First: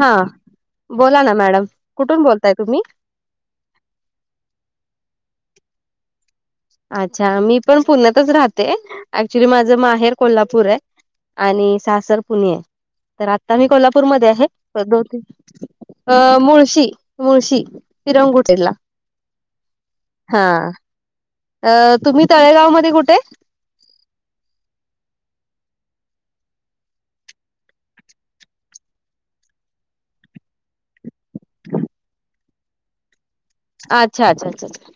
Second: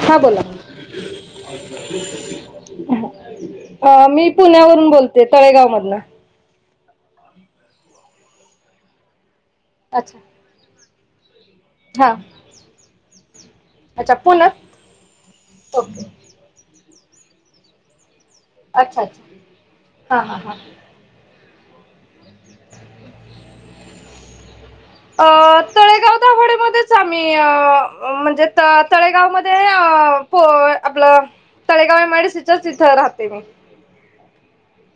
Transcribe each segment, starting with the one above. हा, बोला ना मॅडम, कुठून बोलताय तुम्ही? अ, मी पुण्यावरून बोलते, तळेगावमधन अच्छा, मी पण पुण्यातच राहते, ऍक्च्युली माझं माहेर अच्छा कोल्हा पूर आहे, आणि हा सासर पुणे आहे, तर आता मी अच्छा कोल्हापूरमध्ये आहे, पुण्यात प दोन तीन ओके अ, मुळशी- मुळशी चिरंगुटीला अच्छा अच्छा हा अ, तुम्ही तळेगाव मध्ये कुठे? अ तळेगाव दाभाडे मध्येच आम्ही अ अ म्हणजे त तळेगाव मध्ये अ होय, आपलं Talegaon M I D C च्या तिथंच राहते मी आच्छा - आच्छा, छा, छा, छा,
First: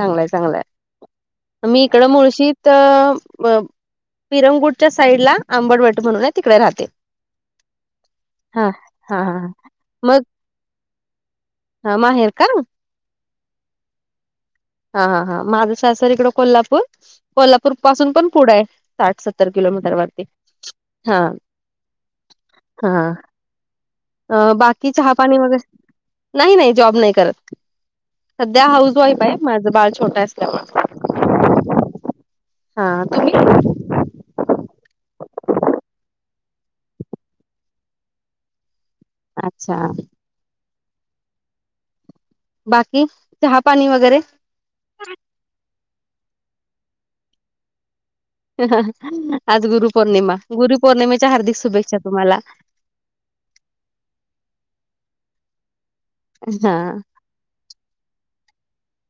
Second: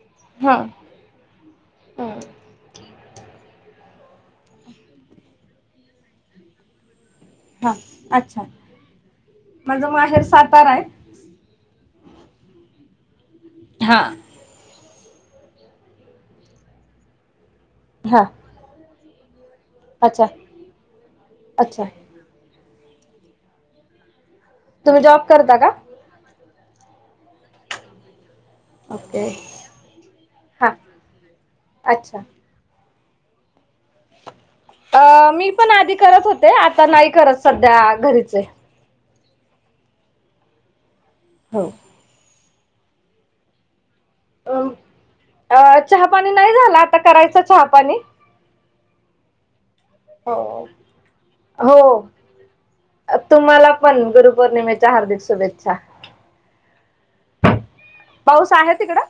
चांगलाय हा -चांगलाय मी इकडं हम्म. मुळशीत म मीरंगूटच्या साईटला, आंबटवट म्हणून हाय तिकडे राहते. हा, अच्छा हा हा हा माझं मग माहेर सातारा आहे हा, माहेर का? हा हा- हा -हा, माझं सासर इकडं कोल्हापूर, कोल्हापूरपासून हा पण पुढं हाय, साठ सत्त त्तर किलोमीटरवरती, अच्छा हा अच्छा -हा अ बाकी तुम्ही चहा जॉब पाणी करता वगैरे, का नाही- नाही जॉब नाही करत. सध्या, हाऊस वाईफ ओके हाय, माझं बाळ छोटं हा असल्यामुळं अच्छा हा, तुम्ही? अ मी पण आधी करत होते, आता नाही करत, सध्या घरीच आहे अच्छा हो बाकी, चहा पाणी वगैरे? अम अ चहापाणी नाय झाला, आत्ता करायचा चहापाणी ह -ह -ह, आज हो गुरुपौर्णिमा, गुरुपौर्णिमेच्या हार्दिक शुभेच्छा तुम्हाला. अ तुम्हाला पण, गुरुपौर्णिमेच्या हार्दिक शुभेच्छा. हा पाऊस आहे तिकडं?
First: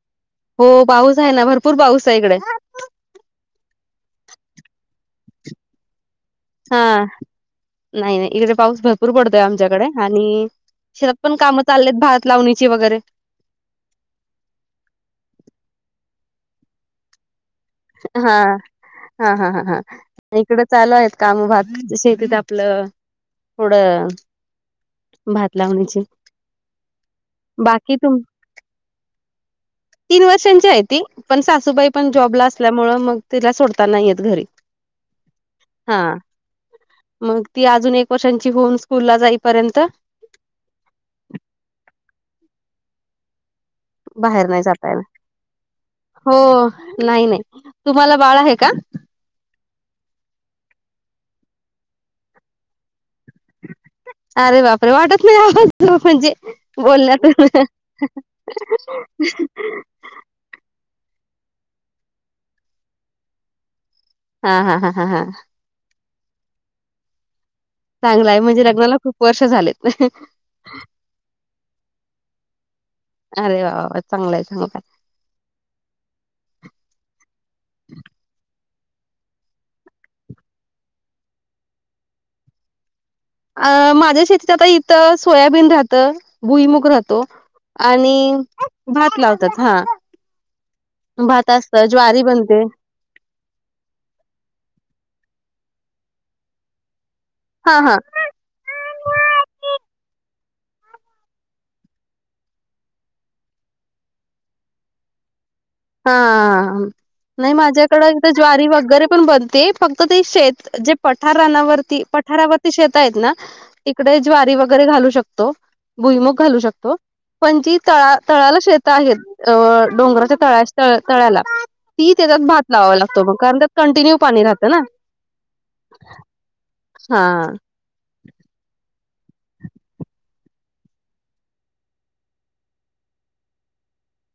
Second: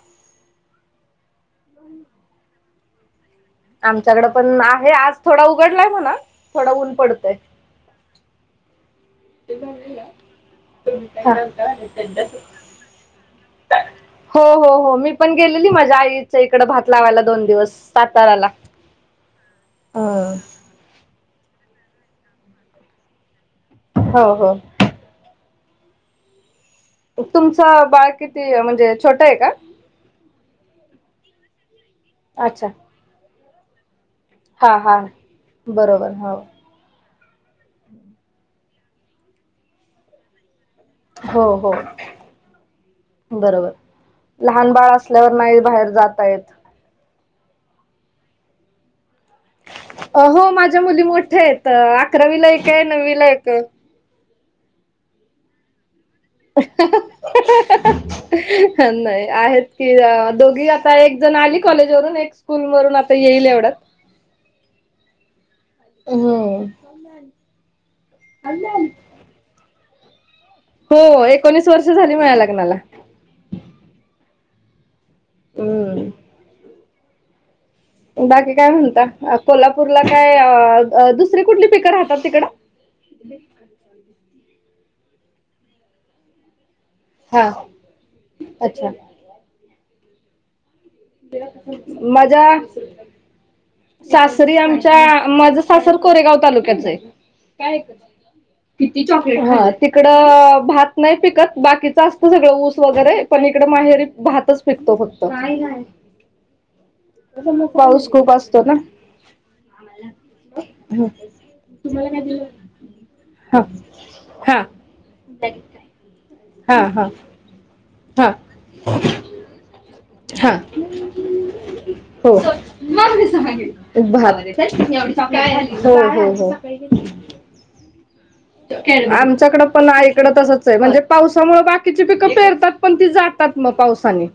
हो पाऊस आहे ना, भरपूर पाऊस हाय इकडं आमच्याकडं पण आहे, आज थोडा उघडलाय म्हणा थोडा हा, ऊन पडतंय. नाही - नाही इकडे पाऊस भ रपूर पडतोय आमच्याकडे आणि शेतपण कामं चाललेत, भात लावणी ची वगैरे हो- हो- हो, मी पण गेलेली माझ्या आईच्या इकडं, भात लावायला दोन दिवस हा, साताराला. हा -हा -हा -हा, आता इकडं चालू आहेत कामं, भात शेतीत आपलं, थोडं हो हो. भात लावणीची. तुमचं बाळ किती म्हणजे छोटाए का. तीन वर्षांची आहे ती पण सासू बाई पण जॉबला. अच्छा. असल्यामुळे मग तिला सोडता नाही येत घरी हा हा बरोबर हा. मग ती अजून एक वर्षांची होऊन कुल्ला जाईपर्यंत. हो हो बरोबर. बाहेर नाही लहान जाता बाळ येणार असल्यावर नाही बाहेर जाता येत. हो नाही नाही. तुम्हाला बाळ आहे का. अ हो माझ्या मुली मोठ्या एक अकरावीला एक के नववीला एके. अरे बापरे वाटत नाही आवाज [unintelligible] म्हणजे. बोलण्यातून भ भ ह ह ह. ते अ दोघी आता एक जण आली कॉलेजवरून एक स्कूल वरून येईल आता एवढ्यात. हा हा हा हा हा. हो हो हो. चांगलं ए म्हणजे लग्नाला खूप वर्ष झालेत. हो एकोणीस वर्ष झाले माझ्या लग्नाला. अरे वा वा वा चांगलं ए चांगलं ए. हम्म. बाकी काय म्हणता कोल्हापूरला काय दुसरी कुठली पिकं राहतात तिकडं. [inaudible] अ माझ्या शेतीत आता इथं सोयाबीन राहतं भुईमुग राहत हा आणि अच्छा भात लावतात हा. भात असत ज्वारी बनते. माझ्या सासरी आमच्या माझ सासर कोरेगाव तालुक्याच आहे काय. हा हा तिकडं भात नाही पिकत बाकीचं असतं सगळं ऊस वगैरे पण इकडे माहेरी भातच पिकतो फक्त. हा. नाही माझ्याकड पाऊस खूप असतो ज्वारी ना वगैरे पण बनते फक्त ते शेत जे पठारणावरती पठारावर. शेत आहेत ना हा इकडे ज्वारी हा वगैरे घालू शकतो. भुईमुग घालू हा शकतो हा पण जी तळा हा तळाला शेत आहेत अ डोंगराच्या हा तळा. त तळ्याला ती हो त्याच्यात भात लावा लागतो मग कारण त्यात कंटिन्यू भात पाणी राहतं ना. हो हो हो. हा. आमच्याकडं पण आईकडं तसंच आहे म्हणजे पावसामुळे बाकीची पिकं पेरतात. पण ते जातात मग पावसान.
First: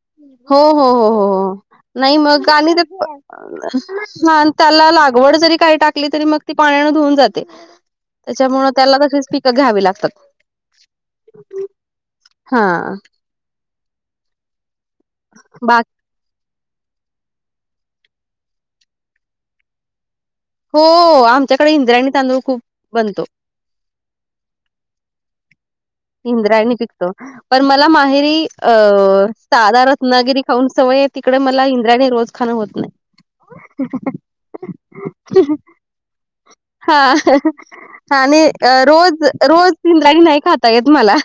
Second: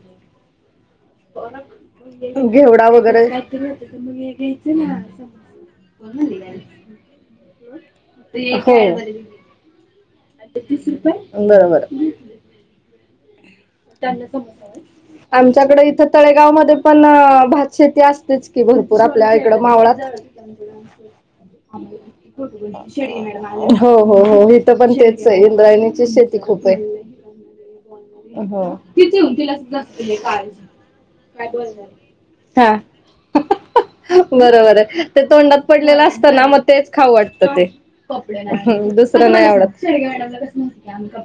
हो हो हो हो हो नाही मग आणि. घेवडा वगैरे त्याला लागवड जरी टाकली तरी मग ती पाण्यान धुऊून जाते. हो त्याला तशीच पिकं घ्यावी लागतात बरोबर हा. बा आमच्याकडे इथ. तळेगाव मध्ये पण भात शेती असतेच की भरपूर आपल्या इकड मावळात. हो आमच्याकडे इंद्राणी तांदूळ खूप बनतो. हो हो हो हित पण तेच आहे इंद्रायणी. इंद्रायाणी पिकतो पण मला माहेरी हो अ साधा रत्नागिरी खाऊन सवय येत. तिकडे मला इंद्रायणी रोज खाणं होत नाही. बर बर. ते तोंडात पडलेलं असत ना, मग तेच हा खाऊ वाटतं ते. आणि हम्म. रोज दुसरं नाही रोज आवडत. इंद्राणी नाही खाता येत मला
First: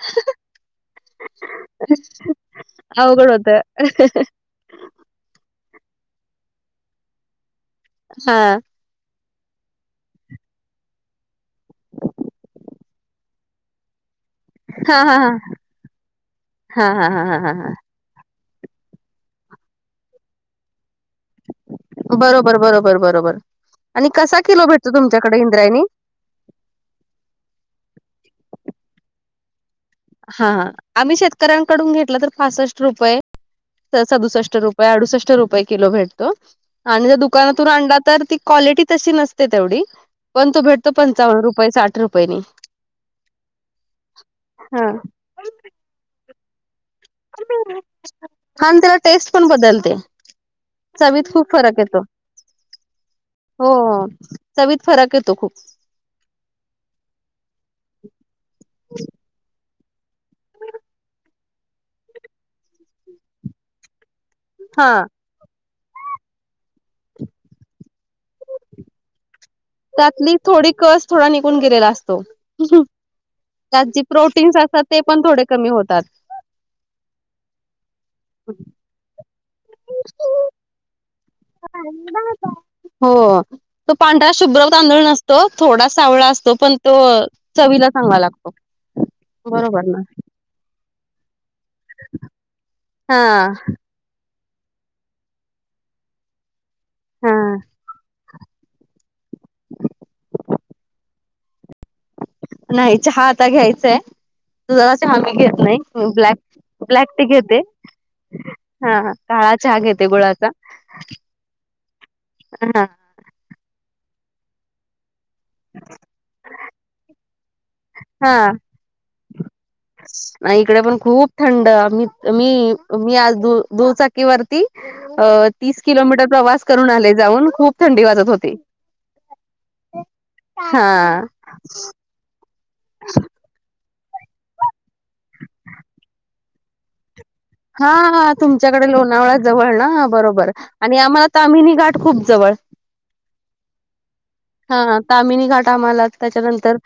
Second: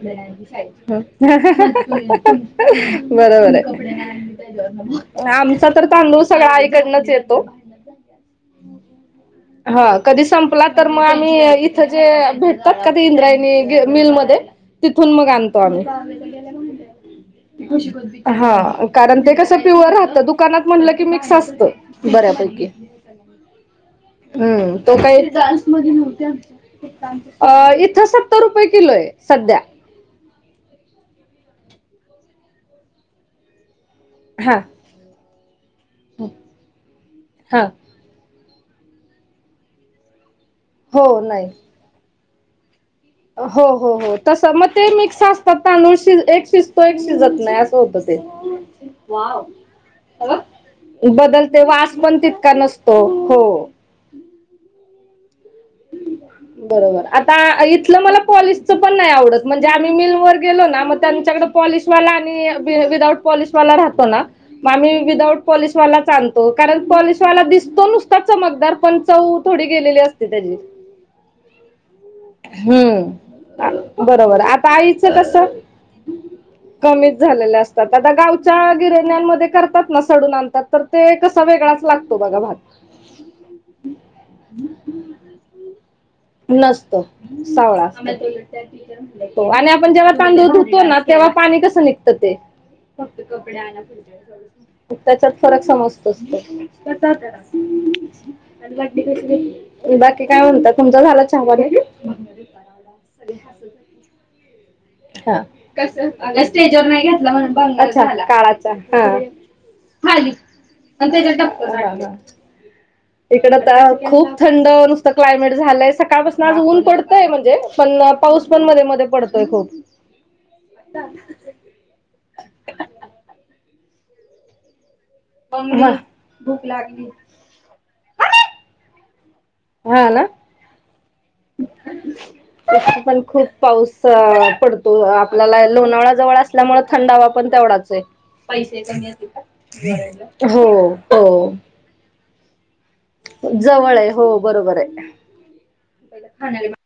अवघड होत बरोबर आहे. आमचा तर तांदूळ सगळा आईकडनच येतो. हा. हा कधी संपला तर म‌ग आम्ही इथं जे भेटतात का ते इंद्रायणी मिलमध्ये हा तिथून हा मग हा आणतो आम्ही. हा हा हा हा हा हा हा, कारण ते कसं प्युअर राहतं. दु कानात म्हटलं की मिक्स असतं बरा बरोबर बरोबर बरोबर. आणि कसा किलो हम्म. भेटतो तो काय तुमच्याकडे इंद्रायणी? [unintelligible] अ इथं सत्तर रुपये किलो आहे सध्या. हा हा. आम्ही शेतकऱ्यांकडून घेतलं तर पासष्ट रुपये, सदुसष्ट हा रुप आडूष्ट रुपये किलो भेटतो आणि जर हा दुकानातून आणला तर ते क्वालिटी तशी नसते तेवढी, पण तो भेटतो हो पंचावन्न नाही. रुपये साठ रुपयेनी. हो हो हो. तसं मग ते हां. मिक्स असतात तांदूळ शिज एक शि जतो एक शिजत नाही असं होत ते. हां आणि त्याला टेस्ट पण बदलते. चवीत खूप बदलते फरक वास येतो. पण तितका नसतो हो. चवीत फरक येतो खूप. बरोबर. आता इथलं मला पॉलिसचं पण नाही आवडत म्हणजे आम्ही मिलवरर गेलो ना मग त्यांच्याकडं पॉलिशवाला आणि वि-विदाऊट पॉलिशवाला राहतो ना मग आम्ही हां, विदाउट पॉलीशवालाच आणतो. कारण पॉलिशवाला दिसतो नुसता चमकदार, पण चव थोडी गेलेली असते त्यातली त्याची. थोडी कस थोडा निघून गेलेला चव हम्म त्यात जी बरोबर प्रोटीन्स आता असतात ते पण आईचं थोडे कसं कमी होतात. कमीच झालेल्या असतात. आता गावच्या गिरण्यामध्ये करतात ना सडून आणतात, तर ते कसा वेगळाच लागतो बघा भात. हो तो पांढरा शुभ्र तांदूळ नसतो, थोडा सावळा अस नसतो सावळा असतो. आणि बरोबर आपण ना जेव्हा तांदूळ धुतो ना तेव्हा पाणी कसं निघतं ते? मग हा त्याच्यात फरक समजतोच की. हा बाकी काय म्हणतात. झाला चहा पाणी? नाही चहा आता घ्यायचाय. दुधाचा चहा घेत हा मी घेत नाही. ब्लॅक ब्लॅक टि घेते. अच्छा काळा चहा हा काळा चहा घेते गुळाचा. पण त्याच्यात [unintelligible] हा. इकडं तर खूप थंड नुसतं क्लायमेट झालंय. सकाळपासून आज ऊन पडतंय म्हणजे. पण पाऊस पण मध्ये मध्ये पडतोय खूप. आणि इकडे पण खूप थंड. मी मी मी आज दु-दुचाक ती वरती तीस अ किलोमीटर प्रवास करून आले जाऊन‌. खूप थंडी वाजत होती हा ना हा. तसं पण खूप पाऊस पडतो. आपल्याला लोणावळा जवळ अस असल्यामुळ थंडावा पण हा तेवढाच ये. हा पैसे तुमच्याकडे लोणावळा जवळ ना बरोबर हो आणि आम्हाला हो. तामिनी घाट खूप जवळ. जवळ आहे हो बरोबर हा आहे. तामिनी घाट आम्हाला त्याच्यानंतर.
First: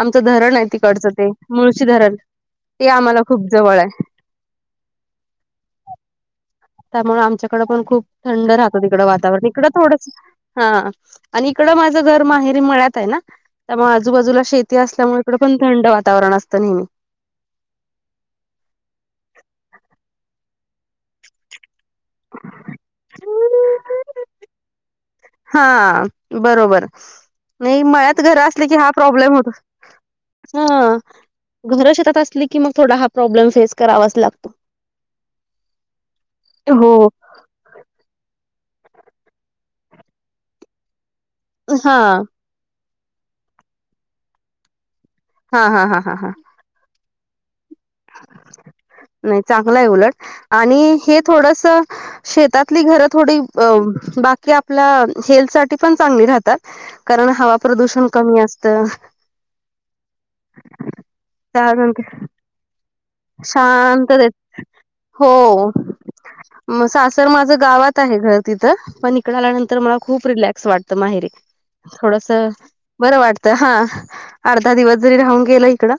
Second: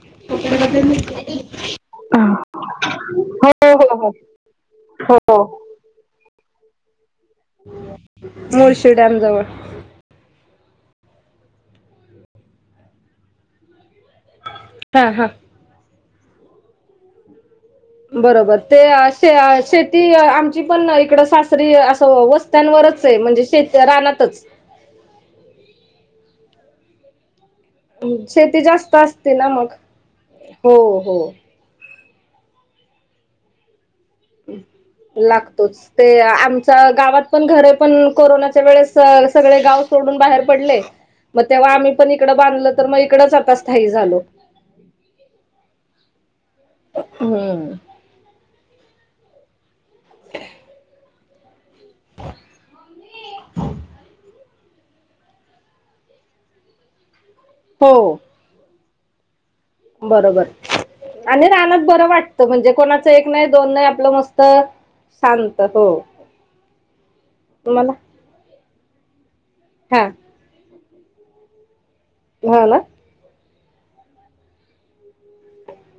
आमचं धरण आहे तिकडचं ते, मुळशी धरण ते आम्हाला खूप हो जवळ हाय. हो हो हो. त्यामुळं आमच्याकडं पण खूप थंड राहतं, मुळशी तिकडं डॅम जवळ वातावरण इकडं थोडंस. हा, आणि इकड माझं घर माहेरी मळ्यात आहे ना. त्यामुळं आजूबाजूला शेती हा असल्यामुळं हा इकडं पण थंड वातावरण असतं नेहमी. बरोबर ते शेती आमची पण, इकड सासरी असं व त्यांनवरच ये म्हणजे, शेत रानातच. हां बरोबर. नयी मळ्यात घर शेती असले की, हा जास्त असते प्रॉब्लेम ना होतो मग हो हा. हो घर शेतात असली की मग, थोडा हा प्रॉब्लेम फेस करावाच लाग लागतोच ते आमचं हो. गावात. पण घरे पण कोरोनाच्या वेळेस सगळे, गाव सोडून बाहेर पडले. मग तेव्हा आम्ही हा पण इकडं बांधल तर मग, इकडचं आता स्थायीक झालो. हा हा हा हा हा. अहं. नाही चांगलं आहे उलट, आणि हे थोडंसं. शेतातली घर थोडी अ बाक की आपल्या हेल्थ साठी पण चांगली राहतात. कारण हवा, हो प्रदूषण कमी असतं. बरोबर आणि, रानात बरं त्यानंतर वाटतं म्हणजे कोणाचं. एक नाही दोन नाही आपलं, शांततेत मस्त हो. शांत हो. मग सासर माझं तुम्हाला गावात आहे घर. तिथं पण इकड आल्यानंतर, मला हा खूप रिलॅक्स वाटतं माहेरी थोडंसं. हो ना बरं वाटतं हा, अर्धा दिवस जरी राहून गेलं इकडं.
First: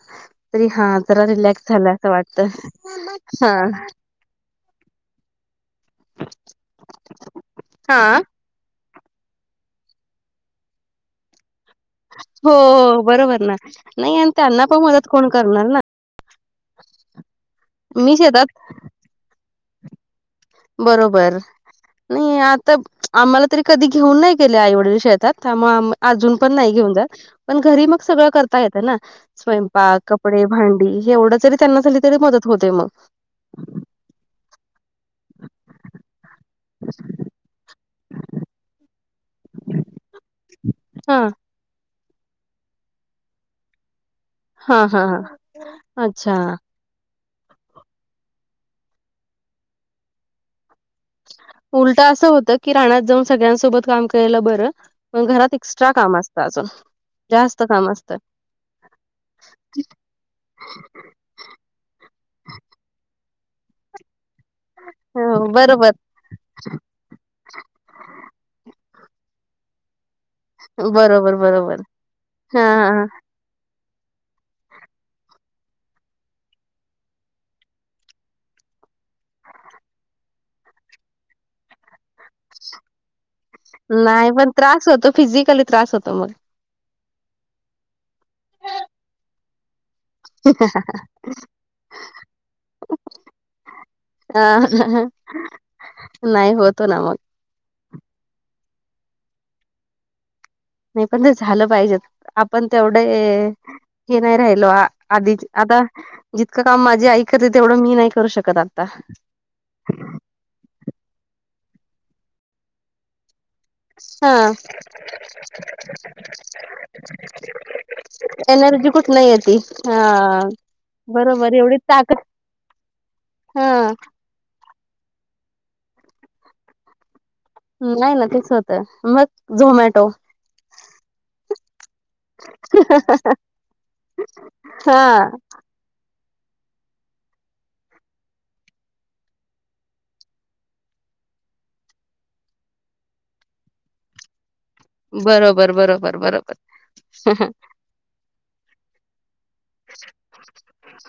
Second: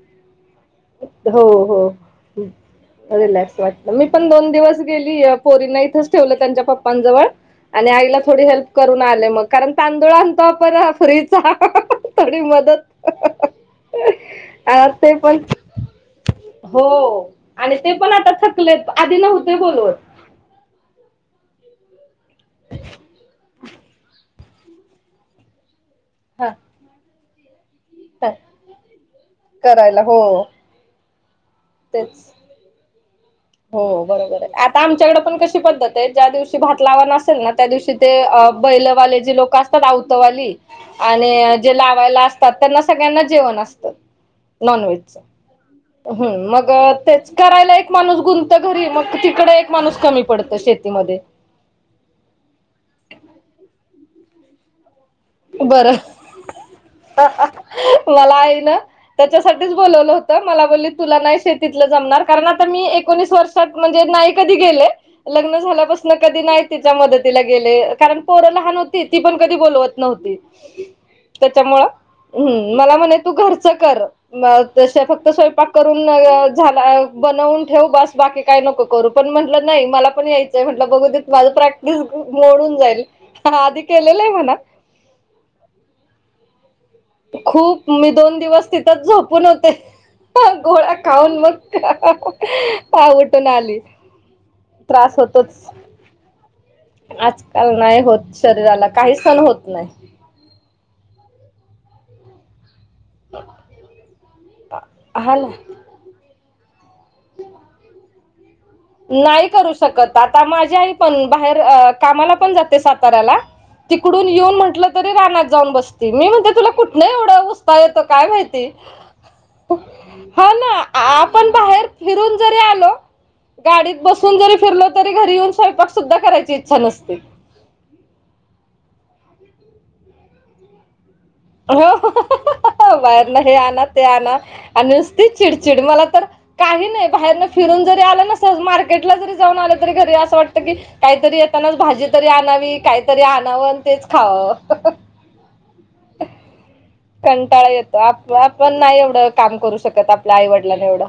तरी हा जरा हो रिलॅक्स हो झाल असं वाटतं. रिलॅक्स हा. वाटलं, मी पण दोन दिवस गेली पोरीना इथंच ठेवलं त्यांच्या पप्पांनजवळ. आणि हा आईला थोडी हेल्प करून आले, मग कारण तांदूळ आणतो पण फ्रीचा. थोडी हो हो मदत बरोबर ना नाही आणि त्यांना पण आ मदत ते कोण पण. करणार ना हो आणि ते पण मी आता शेतात थकलेत, आधी नव्हते बोलवत. बरोबर नाही आता, आम्हाला तर कधी घेऊन नाही. गेले आईवडील शेतात. त्यामुळं अजून हा पण नाही घेऊन जात, पण घरी मग. सगळं काय करता येतयना, स्वयंपाक करायला हो कपडे भांडी हे एवढं जरी त्यांना झाली तरी तेच मदत. होते मग. हो बरोबर आहे. आता आमच्याकडे पण कशी पद्धत आहे, ज्या दिवशी भात लावान अस तेना त्या दिवशी ते बैलवाले जे लोक असतात. आवतवाली हा आणि, जे लावायला असतात, त्यांना सगळ्यांना जेवण असतं. नॉन हा हा व्हेजच, हा अच्छा हम्म मग तेच. करायला एक माणूस गुंत घरी, मग तिकड एक माणूस कमी पडतं शेतीमध्ये. उलट असं होतं की, रानात जाऊन सगळ्यांसोबत काम करायला बरं. पण घरात एक्स्ट्रा बरं काम असतं अजून. जास्त काम असतं मला आई ना त्याच्यासाठीच बोलवलं होतं, मला बोलली तुला नाही शेती तिथल जमणार कारण आता मी एकोनीसवर्षात म्हणजे, नाही कधी गेले हो, लग्न बरोबर झाल्यापासन. कधी नाही तिच्या मदतीला गेले कारण पोर लहान होती ती पण कधी बोलवत नव्हती. बरोबर बरोबर त्याच्यामुळं हा हम् मला हा म्हणे तू घरचं कर. म तसे फक्त स्वयंपाक करून झाला बनवून ठेव बस बाकी. काय नको करू पण म्हटलं नाही मला पण यायचंय् म्हटलं बघू दे मोडून जाईल आधी केलेलं आहे म्हणा. होत फिजिकली त्रास होतो मग. खूप मी दोन दिवस तिथच झोपून होते. ह गोळ्या खाऊन मग ऊवटून आली. हा. त्रास होतोच नाही होतो ना. आजकाल नाही होत शरीराला काही सण होत नाही. नाही पण ते झालं पाहिजे. आपण तेवढे हे नाही राहिलो आधी हा ना आता. जितकं काम माझी आई करते तेवढं मी नाही करू शकत आता. नाही करू शकत आता माझी आई पण बाहेर कामाला पण जाते साताऱ्याला. तिकडून हा येऊन म्हटलं तरी रानात जाऊन बसती मी म्हणते तुला कुठन एवढं उस्ता येतं. काय माहिती एनर्जी कुठन येती. हा ना आपण बरोबर एवढी बाहेर ताकद फिरून जरी आलो. हा गाडीत बसून जरी फिरलो तरी घरी येऊन स्वयंपाक सुद्धा करायची इच्छा नसते. नाही ना तेच होतं मग झोमॅटो. हो बाहेर न हे आण ते आण आणि हा नुसती चिडचिड मला तर. काही नाही बाहेरन फिरून जरी आलं ना स मार्केटला जरी जाऊन आलं तरी घरी असं वाटतं की. काहीतरी येतानाच भाजी तरी आणावी काहीतरी आणावं आणि तेच खावं. बरोबर बरोबर बरोबर. कंटाळा येतो आप आपण नाही काम करू आपल्या आईवडिलांन एवढं.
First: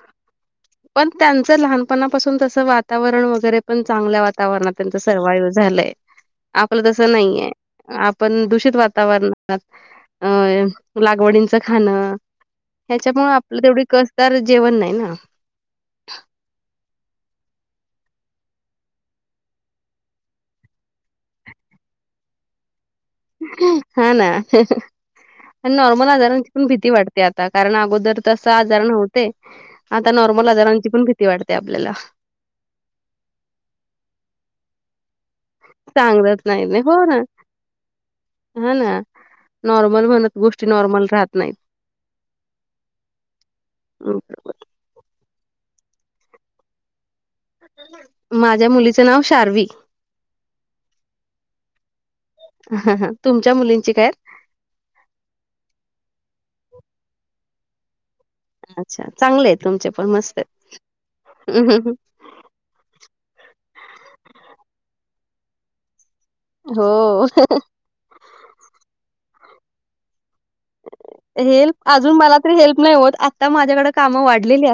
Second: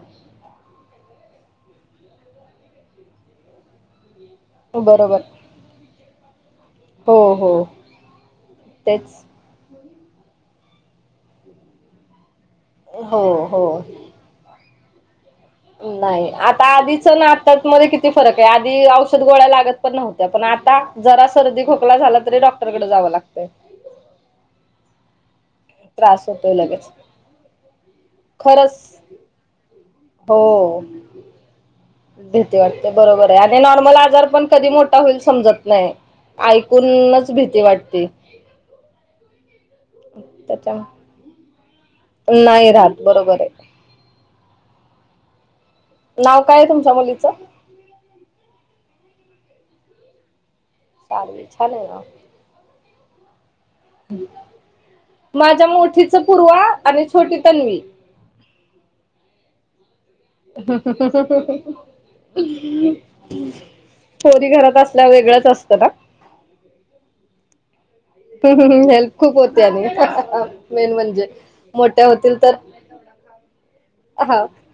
पण त्यांचं लहानपणापासून तसं वातावरण वगैरे पण चांगलं वा. वातावरणात त्यांच बरोबर सर्वायव झालंय आपलं तस हो नाहीये. हो आपण दूषित तेच वातावरण अ लागवडींचं खाणं ह्याच्या हो प् हो कसतार जेवण नाही ना. नाही आता ना आत मध्ये किती आहे आधी औषध. गोळ्या लागत पण नव्हत्या पण आता जरा सर्दी खोकला झाला तरी डॉक्टरकडे जावं लागत. हा ना. आणि नॉर्मल त्रास आजारांची होतोय पण लगेच भीती वाढते आता कारण अगोदर तसा खरंच आजार नव्हत. ते आता हो नॉर्मल आजारांची पण भीती वाटते आपल्याला. भीती वाटते बरोबर आहे आणि नॉर्मल आजार पण कधी मोठा होईल समजत. नाही सांगत नाही ना. हो ना ऐकूनच भीती वाटते. हा ना. नॉर्मल म्हणत गोष्टी त्याच्या नॉर्मल राहत नाही. नाही राहात बरोबर आहे. ओके बा. नाव काय तुमच्या मुलीचं. माझ्या मुलीचं नाव शार्वी. शावीं छान ये नाव. ह तुमच्या मुलींची काय. आहेत? माझ्या मोठी च पूर्वा आणि छोटी तन्वी. अच्छा चांगले आहे तुमचे पण मस्त. ह ह ह आहेत. ह. पोरी घरात आसल्यावर वेगळंच असतं ना? हो. हेल्प खूप होते आणि मेन म्हणजे. हेल्प मोठ्या अजून मला होतील तरी तर हेल्प नाही होत आत्ता माझ्याकडे कामं हा वाढलेलीयत.